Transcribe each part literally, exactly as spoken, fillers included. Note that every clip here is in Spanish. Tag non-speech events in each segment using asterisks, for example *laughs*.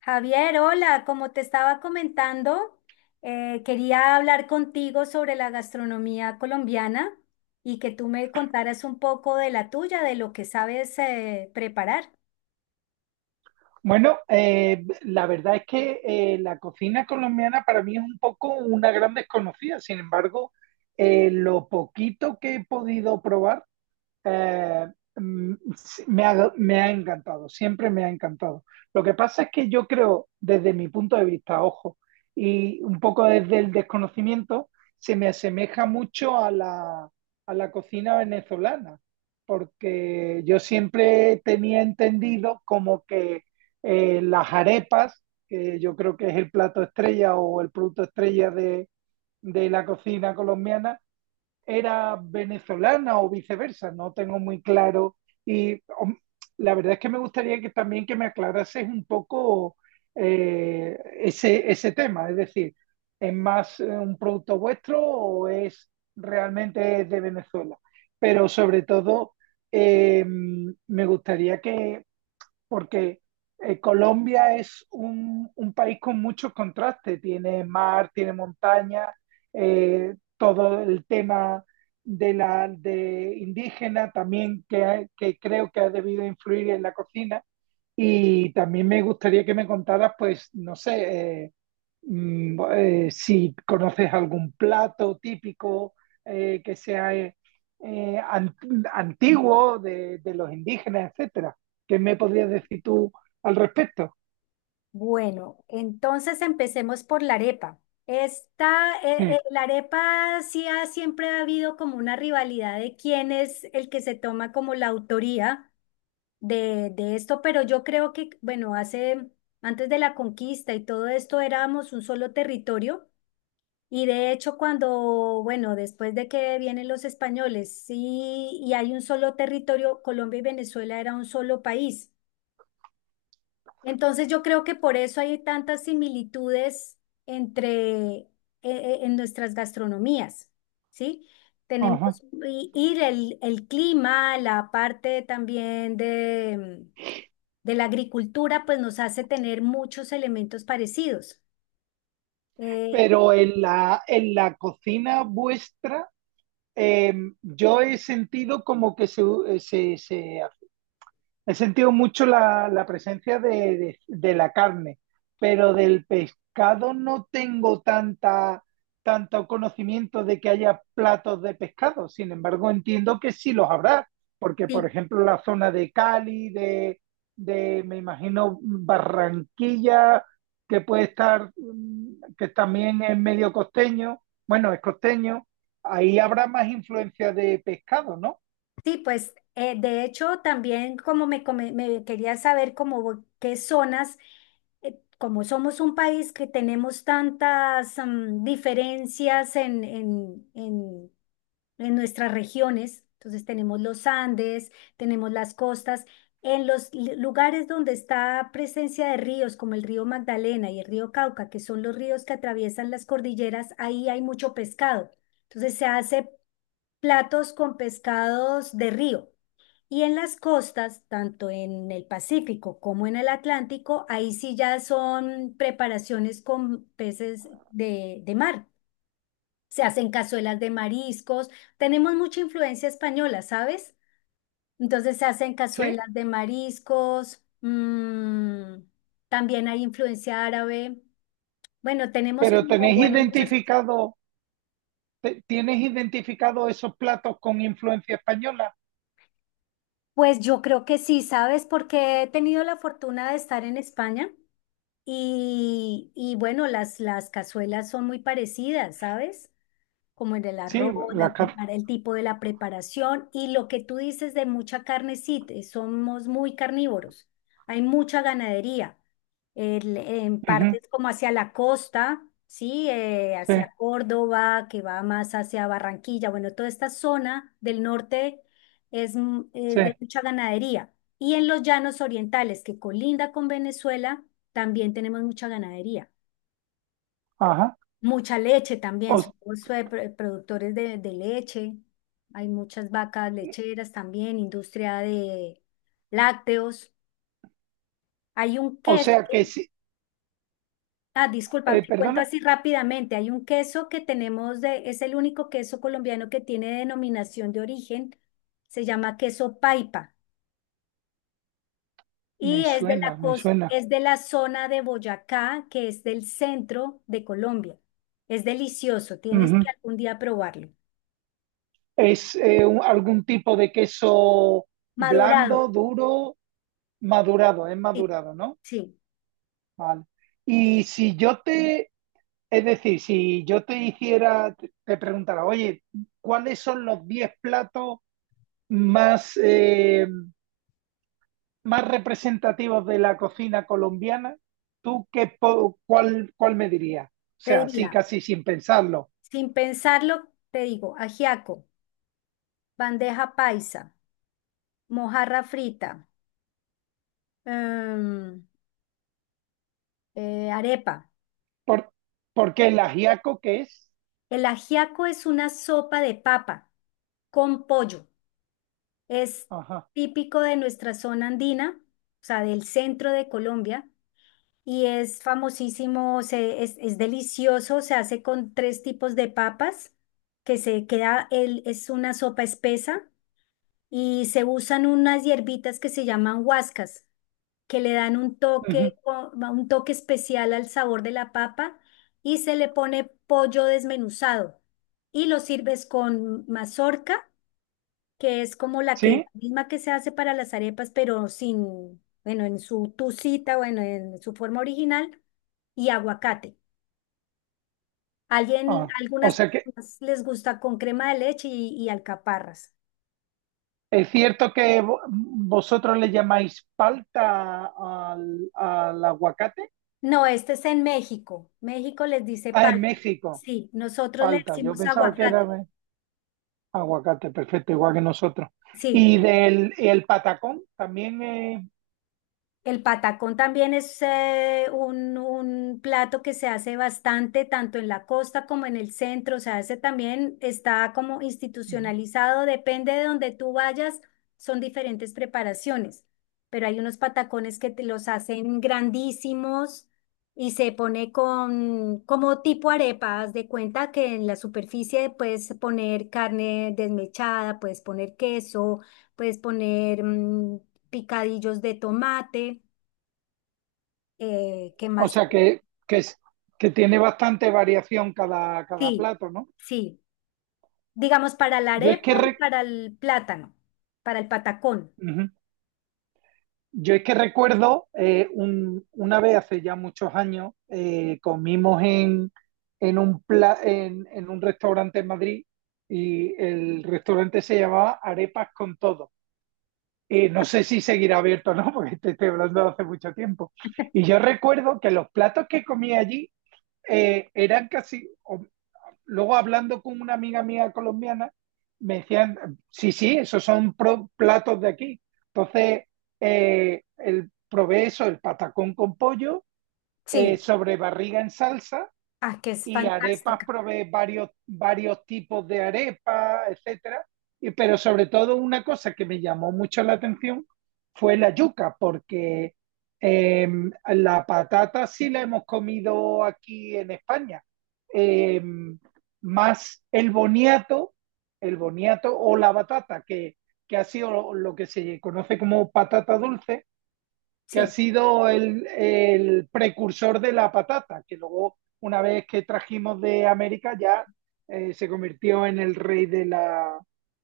Javier, hola, como te estaba comentando, eh, quería hablar contigo sobre la gastronomía colombiana y que tú me contaras un poco de la tuya, de lo que sabes eh, preparar. Bueno, eh, la verdad es que eh, la cocina colombiana para mí es un poco una gran desconocida. Sin embargo, eh, lo poquito que he podido probar eh, mm, sí, me, ha, me ha encantado, siempre me ha encantado. Lo que pasa es que yo creo, desde mi punto de vista, ojo, y un poco desde el desconocimiento, se me asemeja mucho a la, a la cocina venezolana, porque yo siempre tenía entendido como que eh, las arepas, que yo creo que es el plato estrella o el producto estrella de, de la cocina colombiana, era venezolana o viceversa, no tengo muy claro. Y hom, la verdad es que me gustaría que también que me aclarases un poco eh, ese, ese tema, es decir, ¿es más eh, un producto vuestro o es realmente de Venezuela? Pero sobre todo, eh, me gustaría que porque eh, Colombia es un, un país con muchos contrastes, tiene mar, tiene montaña, eh, todo el tema de la de indígena también que, ha- que creo que ha debido influir en la cocina. Y también me gustaría que me contaras, pues, no sé, eh, Mm, bo- eh, si conoces algún plato típico eh, que sea eh, eh, ant- antiguo de, de los indígenas, etcétera. ¿Qué me podrías decir tú al respecto? Bueno, entonces empecemos por la arepa. Esta, eh, eh, Sí, La arepa sí ha- siempre ha habido como una rivalidad de quién es el que se toma como la autoría de, de esto, pero yo creo que, bueno, hace, antes de la conquista y todo esto éramos un solo territorio. Y de hecho, cuando, bueno, después de que vienen los españoles, sí, y hay un solo territorio, Colombia y Venezuela era un solo país. Entonces yo creo que por eso hay tantas similitudes entre, eh, eh, en nuestras gastronomías, ¿sí? ajá. Tenemos y, y el, el clima, la parte también de, de la agricultura, pues nos hace tener muchos elementos parecidos. Eh, Pero en la, en la cocina vuestra, eh, yo he sentido como que se, eh, se, se he sentido mucho la, la presencia de, de- de la carne, pero del pescado no tengo tanta, tanto conocimiento de que haya platos de pescado. Sin embargo, entiendo que sí los habrá, porque por sí. ejemplo la zona de Cali, de, de me imagino Barranquilla, que puede estar, mm, que también es medio costeño, bueno, es costeño, ahí habrá más influencia de pescado, ¿no? Sí, pues eh, de hecho también como me, come- me quería saber como qué zonas, eh, como somos un país que tenemos tantas mm, diferencias en, en, en, en nuestras regiones. Entonces tenemos los Andes, tenemos las costas, en los li- lugares donde está presencia de ríos como el río Magdalena y el río Cauca, que son los ríos que atraviesan las cordilleras, ahí hay mucho pescado. Entonces se hace platos con pescados de río. Y en las costas, tanto en el Pacífico como en el Atlántico, ahí sí ya son preparaciones con peces de, de mar. Se hacen cazuelas de mariscos. Tenemos mucha influencia española, ¿sabes? Entonces se hacen Sí, cazuelas de mariscos. Mm, también hay influencia árabe. Bueno, tenemos pero como, tenéis bueno, muchas cosas. identificado... ¿Te- Tienes identificado esos platos con influencia española? Pues yo creo que sí, ¿sabes? Porque he tenido la fortuna de estar en España. Y, y bueno, las, las cazuelas son muy parecidas, ¿sabes? Como en el Sí, arroz, la la carta. prepara, el tipo de la preparación y lo que tú dices de mucha carne, sí, te- somos muy carnívoros. Hay mucha ganadería, el- en partes como hacia la costa, sí, eh, Sí, hacia Córdoba, que va más hacia Barranquilla, bueno, toda esta zona del norte es, m- es sí, de mucha ganadería. Y en los llanos orientales, que colinda con Venezuela, también tenemos mucha ganadería. ajá. Mucha leche O, también, somos eh, pro- productores de, de leche. Hay muchas vacas lecheras también, industria de lácteos. Hay un o queso, sea que sí, ah, disculpa, eh, te cuento perdona, así rápidamente. Hay un queso que tenemos de, es el único queso colombiano que tiene denominación de origen. Se llama queso Paipa me y es de la suena, me cos- suena. es de la zona de Boyacá, que es del centro de Colombia. Es delicioso, tienes Ujú. que algún día probarlo. ¿Es eh, un- algún tipo de queso Madurado, blando, duro, madurado? Es sí, madurado, ¿no? sí, Vale. Y si yo te, es decir, si yo te hiciera, te preguntara, oye, ¿cuáles son los diez platos más... eh, más representativos de la cocina colombiana, ¿tú qué, po- cuál, cuál me dirías? O te sea, sí, diría, casi sin pensarlo. sin pensarlo, te digo, ajiaco, bandeja paisa, mojarra frita, em, eh, arepa. Por, porque el ajiaco que es. El ajiaco es una sopa de papa con pollo. Es Ajá. típico de nuestra zona andina, o sea, del centro de Colombia, y es famosísimo, se- es, es delicioso, se hace con tres tipos de papas, que se queda, el, es una sopa espesa y se usan unas hierbitas que se llaman huascas, que le dan un Ujú. toque, o- un toque especial al sabor de la papa, y se le pone pollo desmenuzado y lo sirves con mazorca, que es como la que, ¿Sí? la misma que se hace para las arepas, pero sin, bueno, en su tucita, bueno, en su forma original, y aguacate. Alguien, Ah, o algunas sea que personas les gusta con crema de leche y, y alcaparras. es cierto que vo- vosotros le llamáis palta al, al aguacate. No, este es en México. México les dice Ah, en palta. México, Sí, nosotros le palta. Yo decimos pensaba que era aguacate. de aguacate, perfecto, igual que nosotros. Sí, Y del y el patacón también el patacón también es eh, un, un plato que se hace bastante, tanto en la costa como en el centro. O sea, ese también está como es. institucionalizado, depende de donde tú vayas, son diferentes preparaciones. Pero hay unos patacones que te los hacen grandísimos y se pone con como tipo arepa. Haz de cuenta que en la superficie puedes poner carne desmechada, puedes poner queso, puedes poner mm, picadillos de tomate, eh, ¿qué O más? sea que, que, es- que tiene bastante variación cada, cada Sí, plato, ¿no? sí, digamos para la Yo es que, arepa y re- para el plátano, para el patacón. Ujú. Yo es que recuerdo eh, un- una vez hace ya muchos años, eh, comimos en, en, un pla- en, en un restaurante en Madrid y el restaurante se llamaba Arepas con Todo. Eh, no sé si seguirá abierto o no, *laughs* porque te estoy hablando de hace mucho tiempo. Y yo recuerdo que los platos que comía allí eh, eran casi, o luego hablando con una amiga mía colombiana, me decían, sí, sí, esos son pro- platos de aquí. Entonces, eh, el, probé eso, el patacón con pollo, eh, Sí, sobre barriga en salsa, ah, que es y arepas fantástica. provee varios, varios tipos de arepas, etcétera. Y, pero sobre todo una cosa que me llamó mucho la atención fue la yuca, porque eh, la patata sí la hemos comido aquí en España. Eh, más el boniato, el boniato o la batata, que, que ha sido lo que se conoce como patata dulce, que ha Sí, sido el, el precursor de la patata, que luego, una vez que trajimos de América, ya eh, se convirtió en el rey de la,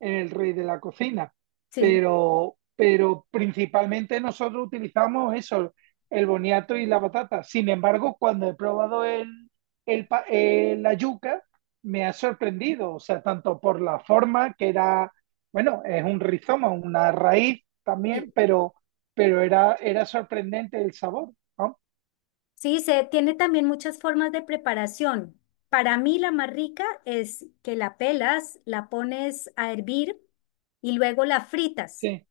en el rey de la cocina. sí, Pero, pero principalmente nosotros utilizamos eso, el boniato y la patata. Sin embargo, cuando he probado el, el, el, la yuca, me ha sorprendido, o sea, tanto por la forma que era, bueno, es un rizoma, una raíz también, sí. pero pero era, era sorprendente el sabor, ¿no? Sí, se tiene también muchas formas de preparación. Para mí la más rica es que la pelas, la pones a hervir y luego la fritas. Sí.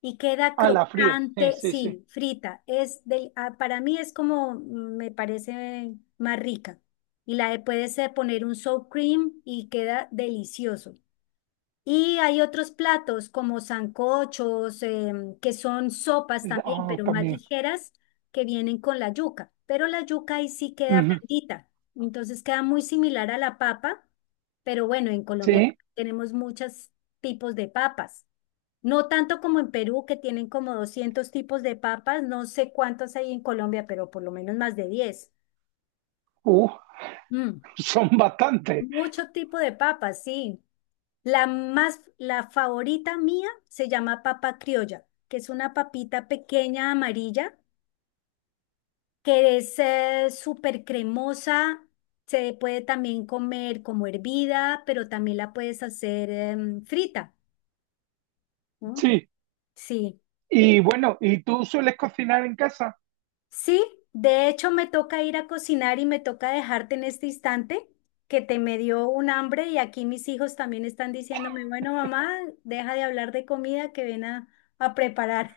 Y queda Ah, la fríes, sí, crocante, sí, sí. sí, frita. Es del, ah, para mí es como mm, me parece más rica. Y la de- puedes eh, poner un sour cream y queda delicioso. Y hay otros platos como sancochos, em, que son sopas también, Oh, pero más también. ligeras, que vienen con la yuca. Pero la yuca ahí sí queda Ujú. blandita. Entonces queda muy similar a la papa, pero bueno, en Colombia Sí, tenemos muchos tipos de papas. No tanto como en Perú, que tienen como doscientos tipos de papas. No sé cuántos hay en Colombia, pero por lo menos más de diez. uh, Mm, *laughs* son bastantes, mucho tipo de papas, sí. La más, la favorita mía se llama papa criolla, que es una papita pequeña amarilla, que es eh, súper cremosa. Se puede también comer como hervida, pero también la puedes hacer em, frita. ¿Mm? sí. Sí, Y bueno, ¿y tú sueles cocinar en casa? sí. De hecho, me toca ir a cocinar y me toca dejarte en este instante, que te me dio un hambre y aquí mis hijos también están diciéndome, bueno, mamá, deja de hablar de comida que ven a a preparar.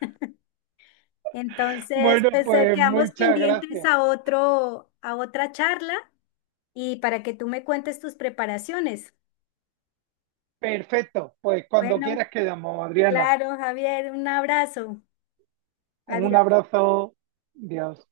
Entonces, Bueno, pues eh, pues quedamos muchas pendientes gracias. a otro, a otra charla y para que tú me cuentes tus preparaciones. Perfecto, pues cuando Bueno, quieras quedamos, Adriana. claro, Javier, un abrazo. Un Adiós. abrazo, Dios.